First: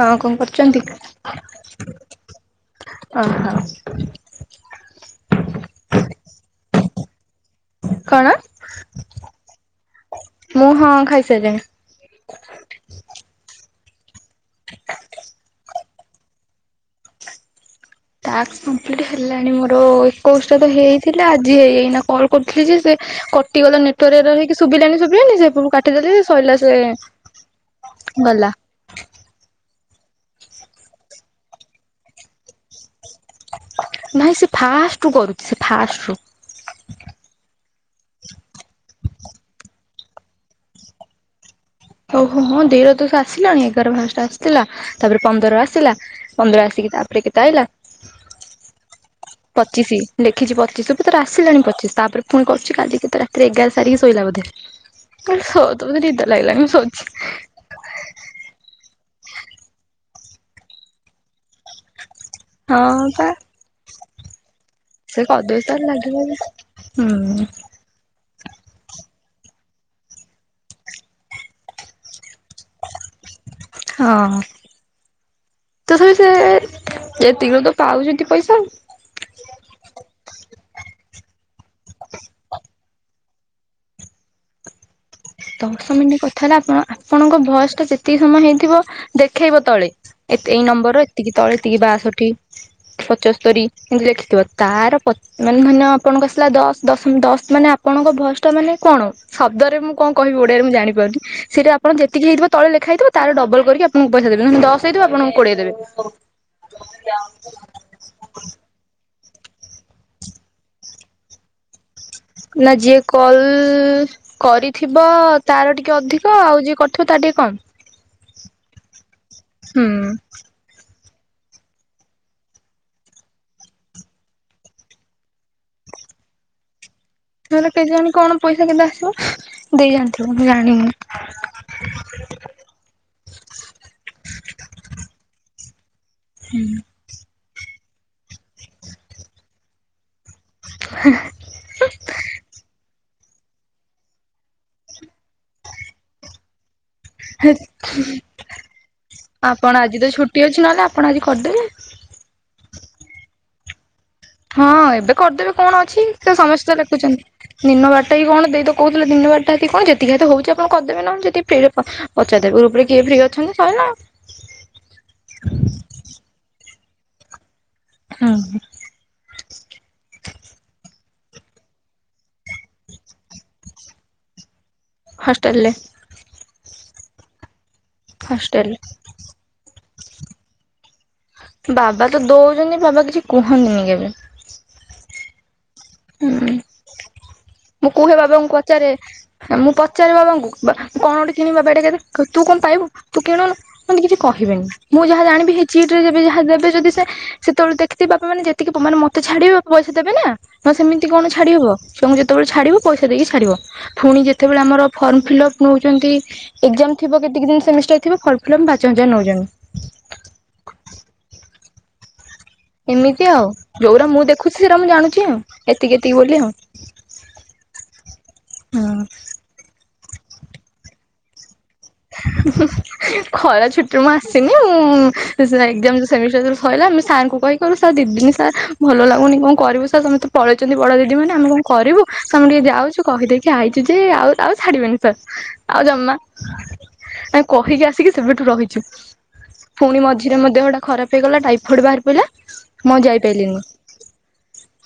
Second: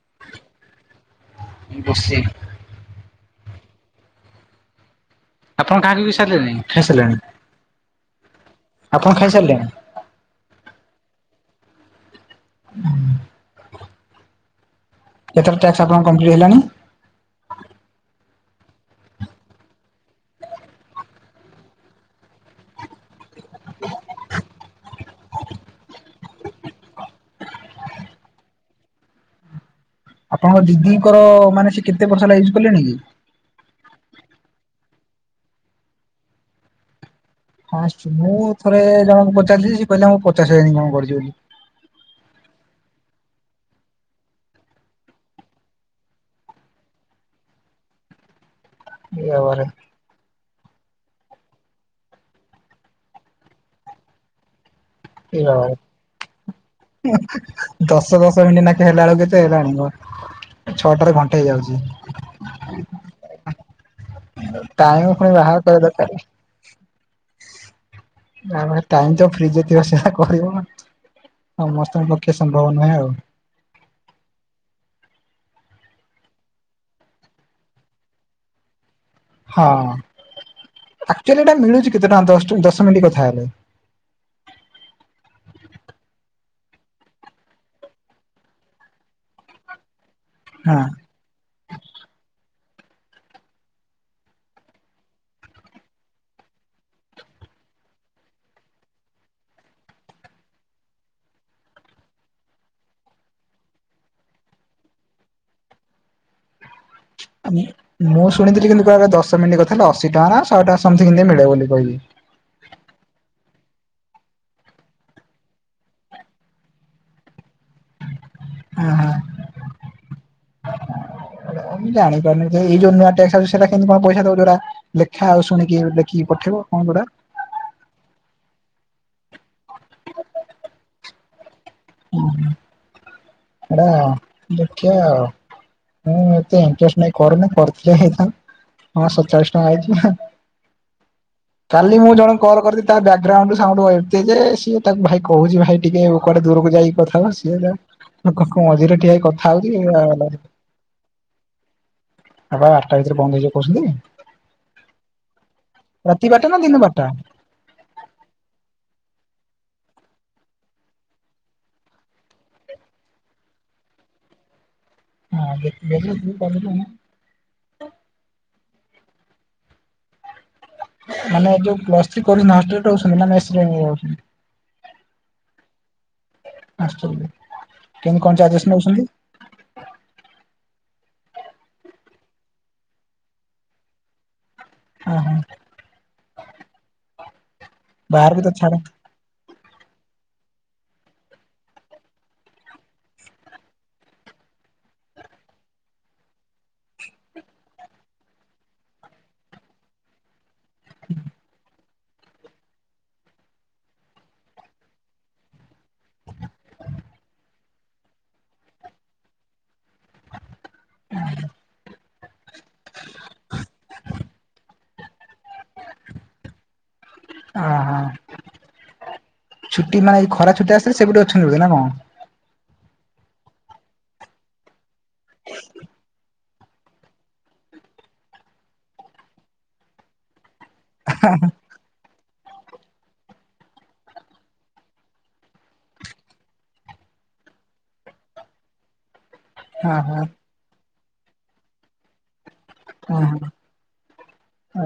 ହଁ, କଣ କରୁଛନ୍ତି? ବସିଚି। ଓହୋ। ଆପଣ କାହାକୁ ବି ସାରିଲେଣି, ଫେସହେଲେଣି। କଣ, ଖାଇସାରିଲେଣି ମୁଁ ହଁ ଖାଇସାରିଲିଣି। କେତଟା ଟାସ୍କ ଆପଣଙ୍କର କମ୍ପ୍ଲିଟ ହେଲାଣି? ଟାସ୍କ କମ୍ପ୍ଲିଟ୍ ହେଲାଣି ମୋର ଏକୋଇଶଟା ତ ହେଇଥିଲା। ଆଜି ହେଇ ଏଇନା କଲ୍ କରିୁଥିଲି ଯେ ସେ କଟିଗଲା ନେଟଓର୍କ ରେ ରହିକି ଶୁଭିଲାନି, ଶୁଭିଲାଣିନି ସେପଟୁ କାଟିଦେଲି ଯେ, ସରିଲା ସେ ଗଲା। ଆପଣଙ୍କ ଦିଦିଙ୍କର ମାନେ ସେ କେତେ ବର୍ଷ ହେଲା ୟୁଜ୍ କଲେଣି କି ନାଇଁ ସେ ଫାଷ୍ଟ ରୁ କରୁଛି ସେ ଫାଷ୍ଟ ରୁ ଆଁ ଆସଛି ମୁଁ ଥରେ ଜଣଙ୍କୁ ପଚାରିଥିଲି ସେ କହିଲା ମୁଁ ପଚାଶ ହଜାର ଇନକମ କରିଛି ବୋଲି ଓହୋ ହଁ ଦେଇର ତ ସେ ଆସିଲାଣି ଏଗାର ଫାଷ୍ଟେ ଆସିଥିଲା। ତାପରେ ପନ୍ଦର ଆସିଲା। ପନ୍ଦର ଆସିକି ତାପରେ, କେତେ ଅଇଲା? ଏ ବାବାରେ ପଚିଶି। ଲେଖିଛି ପଚିଶି ତ ଭିତରେ ଆସିଲାଣି ପଚିଶି। ତାପରେ, ପୁଣି କହୁଛି କାଲିିକିତ ରାତିରେ ଏଗାର ସାରିକି ଶୋଇଲା ବୋଧେ। ଏ ବାବାରେ [inaudible] ନିିଦ ଲାଗିଲାଣି ମୁଁ ଶୋଉଚି। ଦଶ, ଦଶ ମିନିଟ୍ ନାଖେ ହେଲାବେଳକୁ କେତେ ହେଲାଣି କହୁନୁ? ଛଅଟାରେ ଘଣ୍ଟେ ହେଇଯାଉଛି। ହଁ ବା ଟାଇମ ସେ ପୁଣି ବାହାର କରିବା ଦରକାର [inaudible] ହୁଁ। ଯା ପାଖରେ ଟାଇମତ ଫ୍ରିିଥିବ ସେତ କରିବ, ସମସ୍ତଙ୍କ ପକ୍ଷେଇ ସମ୍ଭବ ନୁହେଁ ଆଉ। ହଁ। ତଥପି, ସେ ଏତିକିରୁ ତ ପାଉଛନ୍ତି ପଇସା। ହଁ, ଆକଚୁଆଲି ଏଇଟା ମିଳୁଛି କେତେ ଟଙ୍କା ଦାଶ, ଦଶ ମିନିଟ୍ କଥା ହେଲେ? ଦଶ ମିନିଟ୍ କଥା ହେଲେ, ଆପଣ ଆପଣଙ୍କ ଭଏସଟା ଯେତିକି ସମୟ ହେଇଥିବ ଦେଖେଇବ ତଳେ। ଏ ଏଇ ହଁ। ନମ୍ବରର ଏତିକି ତଳେ ଏତିକି ବାଷଠି, ପଞ୍ଚସ୍ତରୀ ଏମିତି ଲେଖିଥିବ, ତାର ମାନେ ଧରିନିଅ ଆପଣଙ୍କ ଆସିଲା ଦଶ, ଦଶ, ଦଶ ମାନେ ଆପଣଙ୍କ ଭଏସଟା ମାନେ କଣ? ଶବ୍ଦରେ ମୁଁ କଣ କହିବୁ ଓଡ଼ିଆରେ ମୁଁ ଜଣିପାରୁନି ସେଇଠି ଆପଣଙ୍କର ଯେତିକି ହେଇଥିବ ତଳେ ଲେଖାହେଇଥିବ ତାର ଡବଲ କରିକି ଆପଣଙ୍କୁ ପଇସା ଦେବେ ନହେଲେ ଦଶ ହେଇଥିବ ଆପଣଙ୍କୁ କୋଡିଏ ଦେବେ। ମୁଁ ଶୁଣିଥିଲି କିନ୍ତୁ କୁଆଡେ ଦଶ ମିନଟି କଥାହେଲେ ଅଶି ଟଙ୍କା ନା ଶହେ ଟଙ୍କା ସମଥିଙ୍ଗ୍ ଏମିତି ମିଳେ ବୋଲି କହିଲି। ନାଁ ଯିଏ କଲ୍ କରିଥିବ ତାର ଟିକେ ଅଧିକ ଆଉ ଯିଏ କରିଥିବ ତାର ଟିକେ କମ। ଅହଁ। ହୁଁ। ମୁଁ ଜଣିପାରୁନି ତଥାପି ଏଇ ଯୋଉ ନୂଆ ଟାସ୍କ ଅସୁଚି ସେରା କେମିତି କଣ ପଇସା ଦବ ଯୋରା ଲେଖା ଆଉ ଶୁଣିକି ଲେଖିକି ପଠେଇବ କଣଗୁଡା। ତାହେଲେ କେଜାଣି କଣ ପଇସା କେତେ ଆସିବ ଦେଇ ଜାଣିଥିବ ମୁଁ ଜାଣିନି। ଉଁହୁଁ ହେଟା ଦେଖିଆ ଆଉ। ମୁଁ ଏତେ ଇଣ୍ଟ୍ରେଷ୍ଟ ନାଇଁ, କରୁନି କରିଥିଲେ ହେଇଥାନ୍ ହଁ ସର୍ଚାଳିଶ ଟଙ୍କା ଆଇଥିନା। ହାଁ ହ କାଲି ମୁଁ ଜଣକୁ କଲ୍ କରିିଥିଲି ତା ବ୍ୟାଗ୍ରାଉଣ୍ଡ ସାଉଣ୍ଡ କଣ ଏତେ ଯେ ସିଏ ତାକୁ ଭାଇ କୋହୁଚି ଭାଇ ଟିକେ କୁଆଡେ ଦୂରକୁ ଯାଇ କଥା ହେଲା ସିଏ ଯା ଲୋକଙ୍କ ମଝିରେ ଠିଆ ହେଇକି କଥା ଆପଣ ହୋଉଚି ଏ ଆଜି ତ ପାଗଳ କରଦବ ଛୁଟି ମତେ। ଅଛି ନହେଲେ ଆପଣ ଆଜି କରିଦେବେ ଏପା ବାରଟା ଭିତରେ ବନ୍ଦ ହେଇଯିବ କୋହୁଛନ୍ତି? ହଁ ଏବେ କରିଦେବେ କଣ ଅଛି ରାତି ତ ସେ ବାରଟା ନା ସମସ୍ତେ ଦିନ ତ ବାରଟା? ଲେଖୁଚନ୍ତି। ଦିନ ବାରଟା କି କଣ ଦେଇ ତ କୋହୁଥିଲା ଦିନ ବାରଟା କି କଣ ଯେତିକି ହେତ ହୋଉଚି ଆପଣ କରିଦେବେ ନହେଲେ ଯେଦି ଫ୍ରିରେ ପ ପଚାରିଦେବେ ଗ୍ରୁପରେ କିଏ ଫ୍ରି ଅଛନ୍ତି ସଇଲା। ହଁ ବେ [unintelligible] କଲେ କଣ ହଁ। ମାନେ ଯୋଉ ପ୍ଲସ୍ ଥ୍ରି କରିନାହାନ୍ତି ଟାକୁ ସେମିନା ମେସରେ ରହୁ ହଷ୍ଟେଲରେ। ହଷ୍ଟେଲରେ କେମତି କଣ ଚାର୍ଜେସ୍ ହଷ୍ଟେଲ ନୋଉଛନ୍ତି? ବାବା ତ ଦୋଉଚନ୍ତି ବାବା କିଛି କୁହନ୍ତିନି କେବେ। ଅହ। ହୁଁ। ମୁଁ କୁହେ ବାହାରକୁ ତ ବାବାଙ୍କୁ ଛାଡ ପଚାରେ ମୁଁ ପଚାରେ ବାବାଙ୍କୁ ବା କଣ ଗୋଟେ କିଣିବି ବାବା ଏଇଟା କେତେ କ ତୁ କଣ ପାଇବୁ ତୁ କିଣୁନୁ। ମତେ କିଛି କହିବେନି ମୁଁ ଯାହା ଜାଣିବି ହେଇ ଚିଟରେ ଯେବେ ଯାହା ଦେବେ ଯଦି ସେ ସେତେବେଳେ ଦେଖିଥିବେ ବାପାମାନେ ଯେତିକି ପ ମାନେ ମତେ ଛାଡିବେ ବାପା ପଇସା ଦେବେନା। ନହେ ସେମିତି କଣ ଛାଡି ହବ ଛୁଆଙ୍କୁ ଯେତେବେଳେ ଛାଡିବ ପଇସା ଦେଇକି ଛାଡିବ। ପୁଣି ଯେତେବେଳେ ଆମର ଫର୍ମ ଫିଲପ୍ ନୋଉଚନ୍ତି ଏଗଜାମ ଥିବ କେତିକି ଦିନ ସେମିଷ୍ଟାର ଥିବ ଫର୍ମ୍ ଫିଲପ୍ ପାଞ୍ଚ ହଜାର ନୋଉଚନ୍ତି। ହ। ଏମିତି ଆଉ ଯୋଉରା ମୁଁ ଦେଖୁଛି ସେରା ମୁଁ ଜାଣୁଚି ଆଉ ଏତିକି ଏତିକି ବୋଲି ଆଉ। ଅହଁ ହଁ ଛୁଟି ମାନେ ଏଇ ଯୋଉ ଖରାଛୁଟିରେ ଆସିଥିଲେ ସେବେଠୁ ଅଛନ୍ତି ବୋଧ ନା କଣ? ଖରା ଛୁଟିରୁ ମୁଁ ଆସିନି ମୁଁ ସେରା ଏଗଜାମ୍ ସେମିଷ୍ଟାର ସଇଲା ଆମେ ସାରଙ୍କୁ କହିକି କହିବୁ ସାର୍ ଦିଦିନି ସାର୍ ଭଲ ଲାଗୁନି କଣ କରିବୁ ସାର୍ ସମସ୍ତେ ପଳେଇଚନ୍ତି ବଡ ଦିଦିମାନେ ଆମେ କଣ କରିବୁ ତ ଆମେ ଟିକେ ଯାଉଚୁ କହିଦେଇକି ଆଇଚୁ ଯେ ଆଉ ଆଉ ଛାଡ଼ିବେନି ସାର୍। ଆଉ ଜମା ଆମେ କହିକି ଆସିକି ସେବେଠୁ ରହିଚୁ। ହଁ ଫୁଣି ହଁ ମଝିରେ ମୋ ଦେହଟା ଖରାପ ହେଇଗଲା ଟାଇଫଏଡ୍ ବାହାରି ପଡ଼ିଲା। ମୁଁ ଆଉ ଯାଇପାଇଲିନି।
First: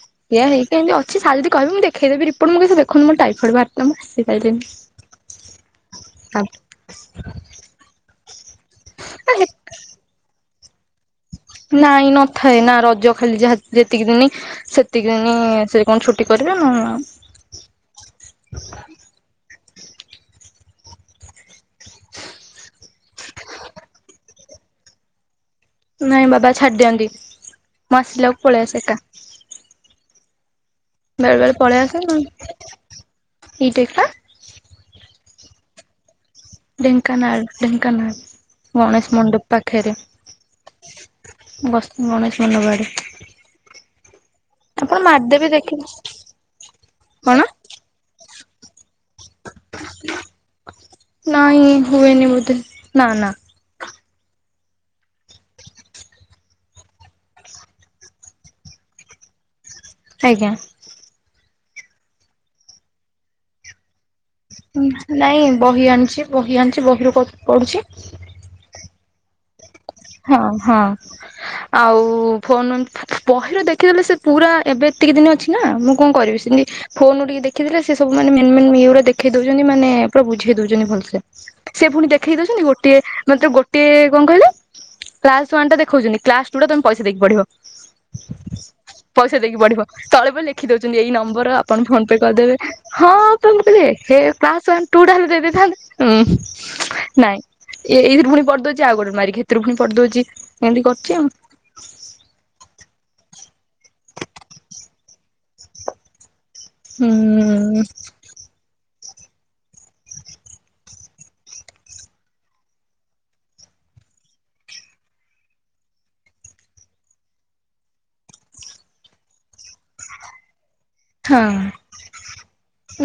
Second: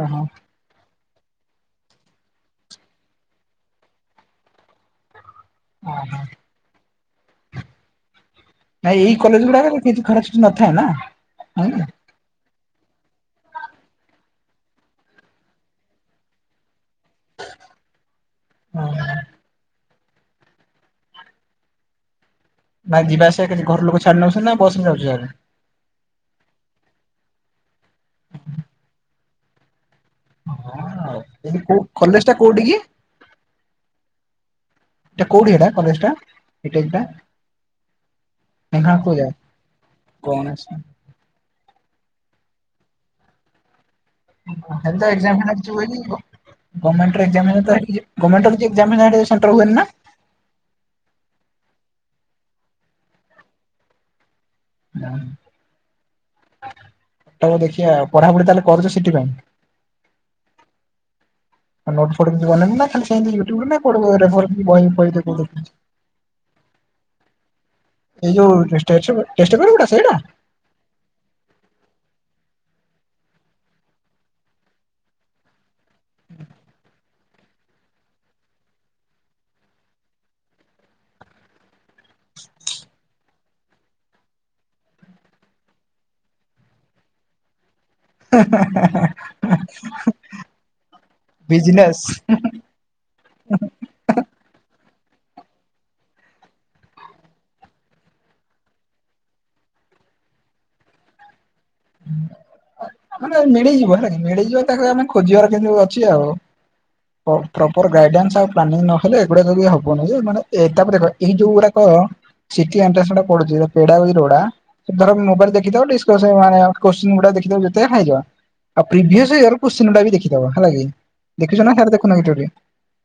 ଓହଁ ଏଇଆ ହେଇକି ଏମତି ଅଛି ସାର ଯଦି କିହିବେ ମୁଁ ଦେଖେଇଦେବି ରିପୋର୍ଟ ମୁଁ କହିବି ସେ ଦେଖନ୍ତୁ ମୋ ଟାଇଫଏଡ୍ ଭାରଥିଲା ମୁଁ ଆସିପାଇଲିନି। ଓ ହୋ। ନାଇଁ ଏଇ କଲେଜ ଗୁଡାକରେ କିଛି ଖରା ଛୁଟି ନଥାଏ ନା। ହଁ ନାଇଁ ନଥାଏ ନା ରଜ ଖାଲି ଯାହା ଯେତିକି ଦିନ। ସେତିକିିନ ସେ କଣ ଛୁଟି କରିବ ନା। ନା ଯିବା ଆସିବା କି ଘର ଲୋକ ଛାଡି ନେଛନ୍ତି ନା ବସ ଯାଉଛ ଆ। ନାଇଁ ବାବା ଛାଡି ଦିଅନ୍ତି ମୁଁ ଆସିଲାକୁ ପଳେଇବା ସେ ଏକା। ହଁ ବାର ବଳେ ଏଠି ପରେଳେ କୋଉ କଲେଜ ଟା କୋଉଠି କି ଆସେ ଇଟେଖା। ଏଇଟ କଉଡିଆଟା କଲେଜ ଟା। ବିଟେକ୍ ଟା ଢେଙ୍କାନାଳ ଢେଙ୍କାନାଳ ଢେଙ୍କାନାଳ ଗଣେଶ କୋଉ ଜାଗା? ମଣ୍ଡପ ପାଖେରେ। କଣ ସେ ବସ୍ତ ଗଣେଶ ମୁଣ୍ଡବାଡ଼ିୀ। ଲେ ବା ଦେଖିବେ କଣ ଗଭଣ୍ମେଣ୍ରକ୍ାମ ସେଣ୍ର ହୁଏ ନା। ନାଇ ହୁଏନି ବୋଧେ ନା ନା। ହଁ। ପଟକ ଦେଖିବା ପଢାପଢି ତାହେଲେ କରୁଛ ସେଥିପାଇ। ଆଜ୍ଞା। ଆୋଟ କି ବନେଇବି ନା ଖା ସେ। ିୟଛି। ବହି ଆଣିଛି ବହିରୁ ପଢ଼ୁଛି। ଏଇ ଯୋଉ ସେ। ହଁ ହଁ ଆଉ ପହର ଦେଖିଦେଲେ ସେ ପୁରା ଏବେ ଏତିକି ଦିନ ଅଛି ନା ମୁଁ କଣ କରିବି ସେମିତି ଫୋନରୁୁ ଟିକେ ଦେଖିଥିଲେ ସେ ସବୁ ମାନ ମେଇ ପୁରା ଦେଖେଇ ଦଉଛନ୍ତି ମାନେ ପୁରା ବୁଝେଇ ଦଉଛନ୍ତି ଭଲସେ ସେ ପୁଣି ଦେଖେଇ ଦଉଛନ୍ତି ଗୋଟିଏ ମ ଗୋଟଏ କଣ କହିଲା କ୍ଲାସ ୱା ଟା ଦେଉୁି କ୍ଲାସ ଟୁ ଟରେ ତମେ ପଇସ ଦେଇକି ପଡିବ ପଇସା ଦେଇକି ପଢିବ ତଳେ ପ ଲେଖି ଦଉଛନ୍ତି ଏଇ ନମ୍ବର ଆପଣ ବିଜନେସ୍। ଫୋନ ପେ କରିଦେବେ ହଁଥାେ ନାଇଁ ଏ ଏଇଥିରୁ ପୁଣି ପଡିଦଉଛି ଆଉୋେ ମାରିକିଷଥିରୁ ପୁଣି ପଡିଦଉଛି ଏମିତି କରିଛି ଆଉ ମାନେ ମିଳିଯିବ ହେଲା କି ମିଳିଯିବ ତାକୁ ଆମେ ଖୋଜିବାର କେମତି ଅଛି ଆଉ ହୁଁ ପ୍ରପର ଗାଇଡସ ଆଉ ପ୍ାନିଂ ନ ହେଲେ ଏଗୁଡାକ ବି ହବନି ଯେ ମାନେ ଏ ତାପରେ ଦେଖ ଏଇ ଯୋଉ ଗୁଡାକ ଏଣ୍ା ପଡୁଛିୋ ମୋବାଇଲ ଦେଖି କୋ ଗା ଦେେଇଯ ଆଉ ପ୍ରି କ ଗା ଦେବ ହେଲା କି ହଁ। ଦେଖିଛୁ ନା ସାର ଦେଖୁନ କି ଜୋରି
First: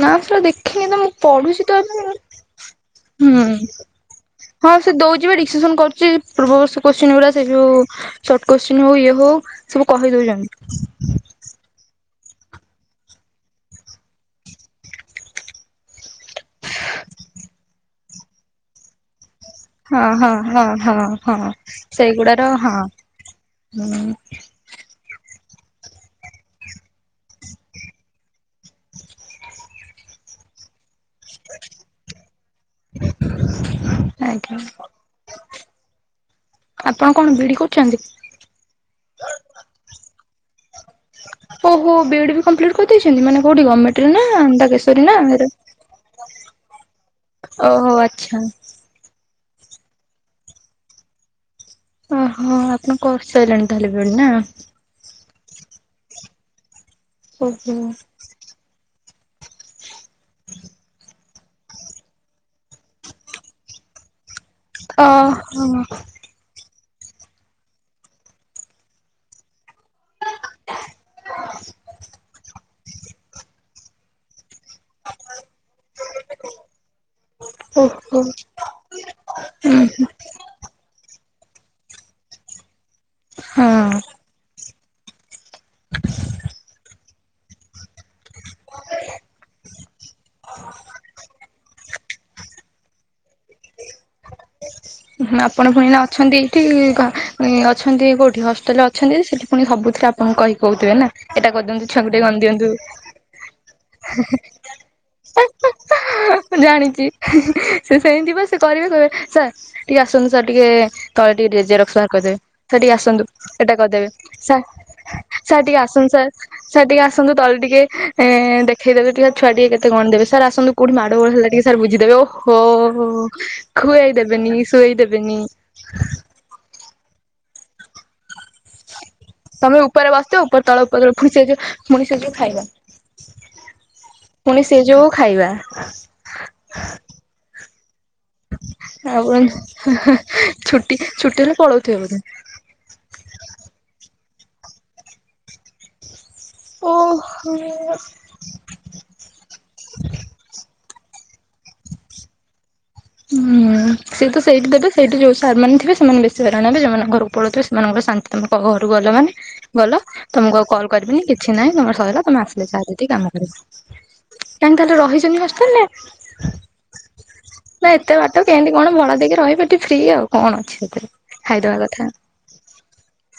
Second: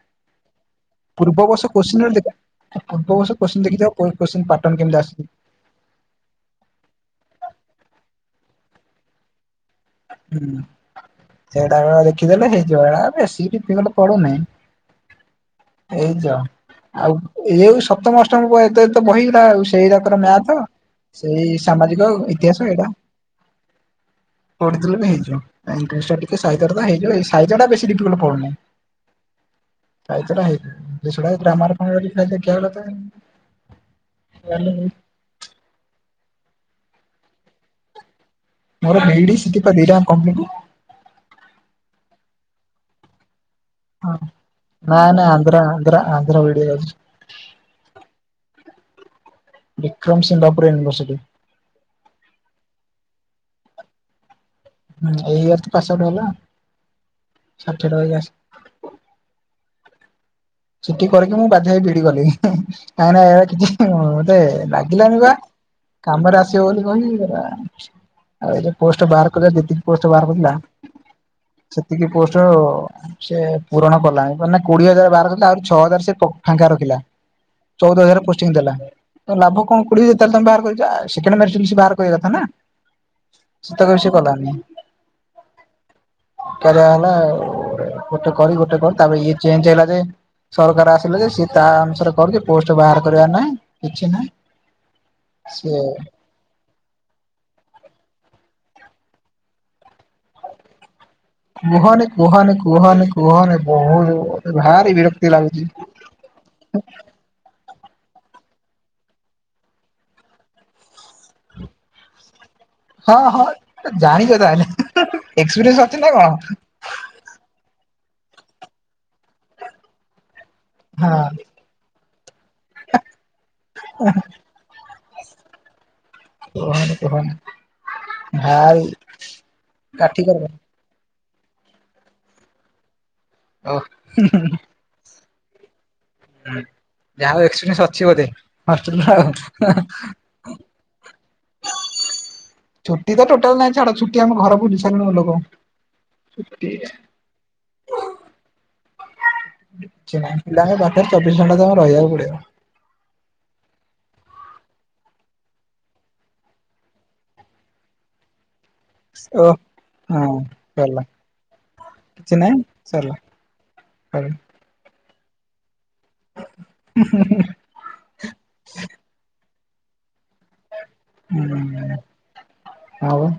ନା ପା ଦେଖିନି ତ ମୁଁ ପଢୁଛି ତ ଏବେ ମୁ ପୂର୍ବର୍ଷ କ ଦେଖି କ ହଁ ପାଟନ ସେ କେମିତି ଆସୁଛି ଦଉଛି ବା ଡିସିସନ କରୁଛି ପୂର୍ବର୍ଷ କୋଶ୍ଚି ଗା ସେ ଯଉ ସର୍ଟ କୋଶ୍ଚିନ୍ ହଉ ଇଏ ହଉ ସବୁ ହୁଁ କହିଦଉଛନ୍ତି ସେଇଟା ବେଳେ ଦେଖିଦଲେ ହେଇଯିବ ଏ ବିକିଲେ ପଡୁନାହିଁ ଏଇଯ ଆଉ ଏଇଉ ସତ ବର୍ଷ ଏତେ ତ ବହିଗଲା ଆଉ ସେଇଟା ହଁ ତର ହଁ ମ୍ୟାଥ ହଁ ହଁ ସେଇ ସାମାଜିକ ଇତିହାସ ଏଇଟା ମାନେ ପଢଥିଲେ ବି ହେଇଯଇ ଟା ବ ପୁହିଁ କାଇ ତ ନାହି ଦା ରାାମାର୍ପଣ ଫାଇଦ ଘଲା ତ ଆଜ୍ଞା ଆପଣ କଣ ବିଡ଼ି କରୁଛନ୍ତି ମୋର ମେଡିଥିପ ଦିରା କମ୍ପ ଓହୋ ବି ଏଡ ବି କମ୍ପ୍ଲିଟ କରିଦେଇଛନ୍ତି ମାନେ କୋଉଠି ଗଭର୍ଣ୍ଣମେଣ୍ଟରେେଶ୍ୱରୀ ନା ଆ ଆନ୍ଧ୍ର ଭଡ଼ିଆ ଓହୋ ଆଚ୍ଛା ବିକ୍ରମ ସିଙ୍ଗାପୁର ୟୁନଭର୍ସିଟି। ଓହୋ ଆପଣଙ୍କ କୋର୍ସ ସରିଲାଣି ତାହେଲେ ବେଳେ ନା। ଏଇ ଇୟର ତ ପାସ ଆଉଟ୍ ହେଲା। ଉଁ ଷାଠିଏ ହୁଁ। ଟଙ୍କା ସେଠି କରିକି ମୁଁ ବାଧ୍ୟ ହେଇ ବିଇଡି କଲି କାହିଁକି ଏ କିଛି ହଁ ମୋତେ ଲାଗିଲାନି ବା ଓହୋ କାମରେ ଆ ଆ ବୋଲି କହିକି ଗଲା ଆଉ ପୋଷ୍ଟ ବାହାର ଯେତିକି ପୋଷ୍ଟ ବାହାରକରିଥିଲା। ସେତିକି ପୋଷ୍ଟ ସେ ପୂରଣ କଲାଣି ମାନେ କୋଡିଏ ହଜାର ବାରଶ ତା ଛଅ ହଜାର ସେ ପ ଫାଙ୍କା ରଖିଲା ଚଉଦ ହଜାର ଓହୋ ପୋଷ୍ଟିଂ ଦେଲା ତ ଲାଭ କଣ କୋଡି ତାହେଲେ ତମେ ବାହାର କରିବା ସେକେଣ୍ଡ ଲିଷ୍ଟ ବାହାର କରିବା କଥା ନା। ସେତକ ବି ହଁ ସେ କଲାନି ବେକରିଆ ହେଇ ଗଲା ଆଉ। ଗୋଟେ କରି ଗୋଟେ କରି ତାପରେ ଇଏ ଚେଞ୍ଜ ହେଇଲା ଯେ ସରକାର ଆସିଲ ଯେ ସେ ତା ଅନୁସାରେ କରିକି ପୋଷ୍ଟ ବାହାର କରିବା ନାହିଁ କିଛି ନାହିଁ। ସେ ଆପଣ ପୁଣି ନା ଅଛନ୍ତି। କେଉଁଠି ଅଛନ୍ତି କେଉଁଠି ହଷ୍ଟେଲ ଅଛନ୍ତି ସେଠି ପୁଣି ସବୁଥିରେ ଆପଣଙ୍କୁ କହି କହୁଥିବେ ନା। ଏଇଟା କରିଦିଅନ୍ତୁ କୁହନି ଛୁଆଙ୍କୁ ଟିକେ ଗଣି କୁହନି ଦିଅନ୍ତୁ କୁହନି କୁହନି ବହୁତ ଭାରି ବିରକ୍ତି ଲାଗୁଛି। ମୁଁ ଜାଣିଛି। ସେ ସେମିତି ବା ସେ କରିବେ କହିବେ ସାର୍ ଟିକେ ଆସନ୍ତୁ ସାର୍ ଟିକେ ତଳେ ଟିକେ ଯେ ଜେରକ୍ସ ବାହର କରିଦେବେ ତ ଟିକେ ହଁ ଆସନ୍ତୁ ହଁ ସେଟା କରିଦେବେ ଜାଣିଛ ସାର୍ ତାହେଲେ ସାର୍ ଟିକେ ଏକ୍ସପିରିଏନ୍ସ ଅଛି ନା ଆସନ୍ତୁ କଣ? ସାର୍ ସାର୍ ଟିକେ ଆସନ୍ତୁ ତଳେ ଟିକେ ଦେଖେଇଦେବେ ଟିକେ ଛୁଆ ଟିକେ କେତେ ଗଣି ଦେବେ ସାର୍ ଆସନ୍ତୁ କଉଠି ମାଡ଼ ହଁ ଗୋଳ ହେଲା ଟିକେ ସାର୍ ବୁଝିଦେବେ ଓହୋ ଖୁଆଇ ଦେବେନି ଶୁଆଇ ଦେବେନି। କୁହନି କୁହନି ଭାରି ତମେ ଉପରେ କାଠି କର ବସିଛ ଉପର ତଳେ ଉପ ତଳେ ପୁଣି ଯୋଉ ସେ ଖାଇବା। ଓ ହୁଁ ହୁଁ। ପୁଣି ସେ ଯୋଉ ଖାଇବା। ହୁଁ ଯାହା ହଉ ଏକ୍ସପିରିଏନ୍ସ ଅଛି ବୋଧେ ହଷ୍ଟେଲ ର ଆଉ ହଁ ହଁ। ପଳଉଥିବ ବୋଧେ ଆଉ। ଛୁଟି ତ ଟୋଟାଲ ନାଁ ଛାଡ ଛୁଟି ଆମ ଘର ବୁଲି ସାରିଲୁ ଲୋକ। ଛୁଟି ଓହୋ। କିଛି ନାହିଁ ପିଲା ଆମେ ପାଠରେ ଚବିଶ ଘଣ୍ଟା ତମେ ରହବାକୁ ପଡିବ। ହୁଁ ସିଏତ ସେଇଠି ଦେବେ ସେଇଠି ଯୋଉ ସାର ମାନେ ଥିବେ ସେମାନେ ବେଶୀ ହଇରାଣ ହେବେ ଯଉମାନେ ଘରକୁ ପଳଉଥିବେ ସେମାନଙ୍କର ଶାନ୍ତି। ତମେ କ ଘରୁ ଗଲ ବା। ଓ ଗଲ ହଁ ତମକୁ କଲ ସରିଲା କରିବିନି କିଛି ନାହିଁ ତମର ସରିଲ ତମେ ଆସିଲେ ଯହାକି କାମ କର। ହୁଁ [unintelligible] ରହିଛନ୍ତିି ହଷ୍ଟେଲରେ। ହୁଁ ହୁଁ ହୁଁ। ନା ଏତେ ବାଟ କେମତି କଣ ଭଳ ଦେଇକି ରହିବେ ଏଠି ଫ୍ରି ଆଉ କଣ ଅଛି ସେଥିରେ। ହୁଁ ଖାଇଦବା କଥା ଆଉ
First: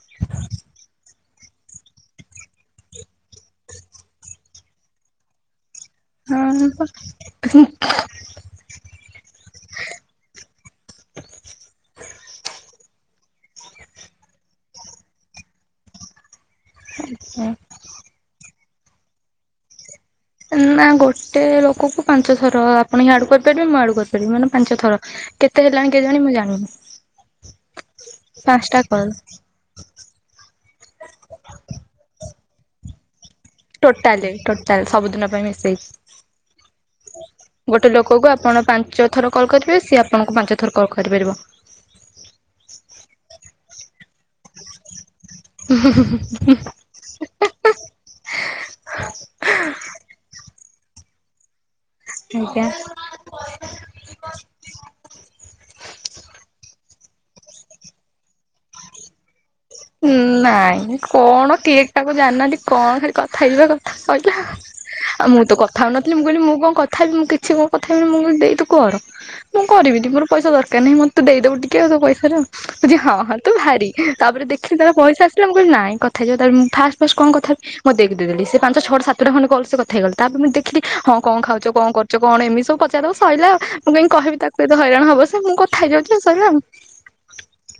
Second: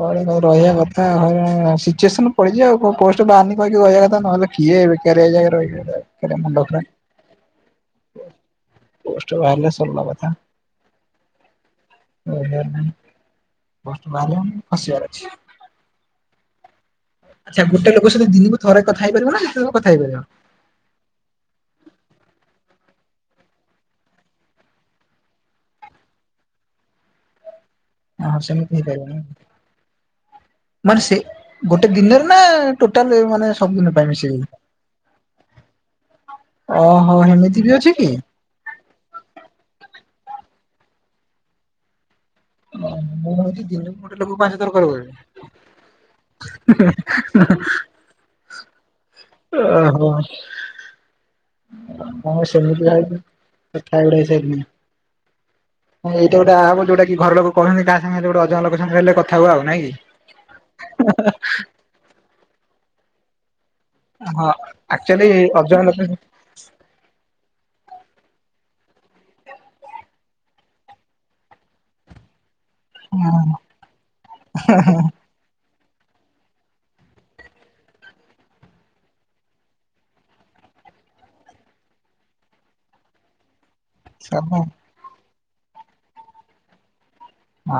କ ରହିବା କଥା ଉ ସିଚୁଏସନ ପଡିଛି ଆଉ ପୋଷ୍ଟ ବାହାରିନି କହିକି ରହିବା କଥା ନହେଲେ କିଏ ବେକାର ଜାଗାରେ ରହିବ। ମୁଣ୍ଡର ପା ପୋଷ୍ଟ ବାହାରିଲେ ସରିଲା କଥା। ପୋଷ୍ଟ ବାହାରିଲେ ଖସିଆର ଅଛି। ଆଚ୍ଛା ଆଚ୍ଛା ଗୋଟେ ଲୋକ ସହ ଦିନକୁ ଥରେ କଥା ହେଇ ପାରିବ ନା ଯେତେ କଥା ହେଇ ପାରିବ। ନା ଗୋଟେ ଲୋକକୁ ପାଞ୍ଚ ଥର ଆପଣ ହିଁ ଆଡୁ କରିପାରିବେ ମୁଁ ଆଡୁ କରିପାରିବି ମାନେ ପାଞ୍ଚ ଥର। କେତେ ହେଲାଣି କେଜାଣି ମୁଁ ଜାଣିନି। ହଁ ହ ସେମିତ ପାଞ୍ଚଟା କଲ୍। କରିବ। ମାନେ ସେ ଗୋଟେ ଦିନରେ ନା ଟୋଟାଲ ମାନେ ସବୁଦିନ ପାଇଁ ଟୋଟାଲ ମିଶେଇକି? ଟୋଟାଲ ସବୁଦିନ ପାଇଁ ମିଶେଇକି ଓହୋ ଏମିତି ବି ଅଛି ଗୋଟେ କି? ଲୋକକୁ ଆପଣ ପାଞ୍ଚ ଥର କଲ୍ କରିବେ ସିଏ ଆପଣଙ୍କୁ ପାଞ୍ଚ ଥର କଲ୍ କରିପାରିବ। ଓ ମୁଁ ହଉଛି ଦିନକୁ ଗୋଟେ ଲୋକକୁ ପାଞ୍ଚ ଥର କଲ କରିପାରିବି। ହୁଁ ହୁଁ ହୁଁ। [inaudible] ଓହୋ। ହଁ ସେ ଆଜ୍ଞା। କଥା ହେଇଗଲେ ସେ ହଁ ଏଟା ଗୋଟେ ଆପ ଯୋଉଟାକି ଘରଲୋକ କହୁଛନ୍ତି କା ସାଙ୍ଗ ଯୋଟେ ଅଜଣ ଲୋକ ସାଙ୍ଗରେ ହେଲେ କଥା ହୁଅ ଆଉ ନାଇଁ କି? ନାଇଁ କଣ କିଏ ଟାକୁ ଜାନାହାନ୍ତି କଣ ଖାଲି କଥା ହେଇଯିବା କଥା। ସଇଲା ହଁ ଆଉ ଆକ୍ଚୁଆଲି ମୁଁ ତ ଅଜଣା କଥା ଲୋକ ହଉନଥିଲି ମୁଁ କହିଲି ମୁଁ କଣ କ କଥାହେବି ମୁଁ କିଛି ମୋ କଥା ମୁଁ ଦେଇ ତୁ କର। ମୁଁ କରିବିନି ମୋର ପଇସା ଦରକାର ନାହିଁ ମତେ ତୁ ଦେଇଦବୁ ଟିକେ ତୋ ପଇସାରୁ। କହୁଚି ହଁ ହଁ ତୁ ଭାରି ତାପରେ ଦେଖିଦେଲା ପରେ ପଇସା ଆସିଲା ମୁଁ କହିଲି ନାଇଁ କଥା ହେଇଯିବା ତାହାଲେ ଫାଷ୍ଟ ଫାଷ୍ଟ କଣ କଥା ମୁଁ ଦେଇକି ଦେଇଦେଲି ସେ ପାଞ୍ଚ ଛଟ ସାତଟା ଖଣ୍ଡେ ଗଲେ ସେ କଥା ହେଇଗଲା ତାପରେ ମୁଁ ଦେଖିଲି ହଁ କଣ ଖାଉଛ କଣ କରୁ କଣ ଏମିତି ସବୁ ପଚାରିଦବ ସଇଲା ଆଉ ମୁଁ କାହିଁ କହିବି ତାକୁ ହଁ ଏତ ହଇରାଣ ହବ ସେ ମୁଁ କଥା ହେଇଯାଉଛି ସଇଲା ଆଉ। ହଁ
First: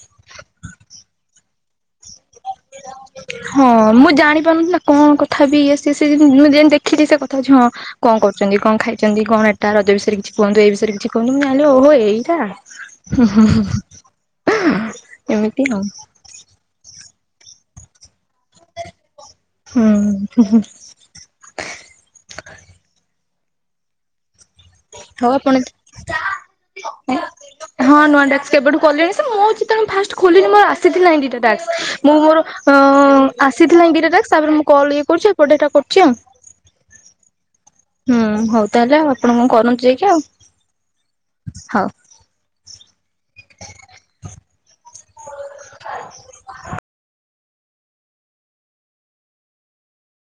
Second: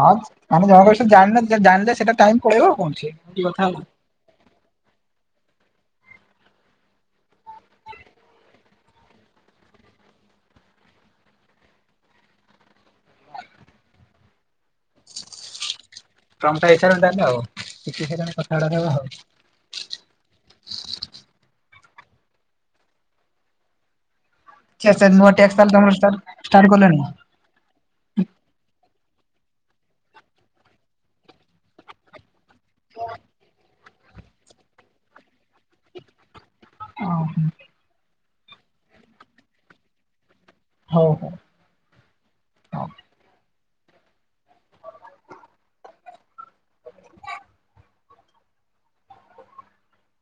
ହଁ ଆମେ ଜଣକ ବିଷୟରେ ଜାଣିନଥିଲେ ଜାଣିଲେ ସେ ସେଇଟା ଟାଇମ ପଳେଇବ ଆଉ କଣ ଅଛି ହଁ କଥା ହବ। ମୁଁ ଜାଣିପାରୁନଥିଲି ନା। କଣ କଥା ହେବି ଇଏ ସିଏ ମୁଁ ଯେମିତି ଦେଖିଲି ସେ କଥା ହଉଚି ହଁ। କଣ କରୁଛନ୍ତି କଣ ଖାଇଛନ୍ତି କଣ ଏଟା ରଜ ବିଷୟରେ କିଛି କୁହନ୍ତୁ ଏଇ ବିଷୟରେ କିଛି କୁହନ୍ତୁ ଆଲୋ ଓହୋ ଏଇଟା। ହଁ ହଁ ଏମିତି ଆଉ। ଟମଟାଇସାରଲେ ଆଉ କିଛି ସେ କଥାବାର୍ତ୍ତା ନବା ଆଉ। ହୁଁ। ମୋ ହଉ ଆପଣ ଟ୍ୟାକ୍ସ ଷ୍ଟାର୍ଟ କଲେଣି। ହଁ ନୂଆ ଟାସ୍କ କେବେଠୁ କଲିଣି ସେ ମୁଁ ହୋଉଛି ଫାଷ୍ଟ ଖୋଲିନି ମୋର ଆସିଥିଲା ଏଇ ଦିଟା ଟାସ୍କ। ମୁଁ ମୋର ଅ ଆସିଥିଲା ଦିଟା ଟାସ୍କ ତାପରେ ମୁଁ କଲ୍ ଇଏ କରୁଛି ଏପଟେ ଏଇଟା କରୁଛି ଆଉ। [inaudible] ହୁଁ ହଉ ତାହେଲେ ଆଉ ଆପଣ କଣ କରୁନ୍ତୁ ଯାଇକି ଆଉ। ହଉ ହଉ। ହଉ। [unintelligible]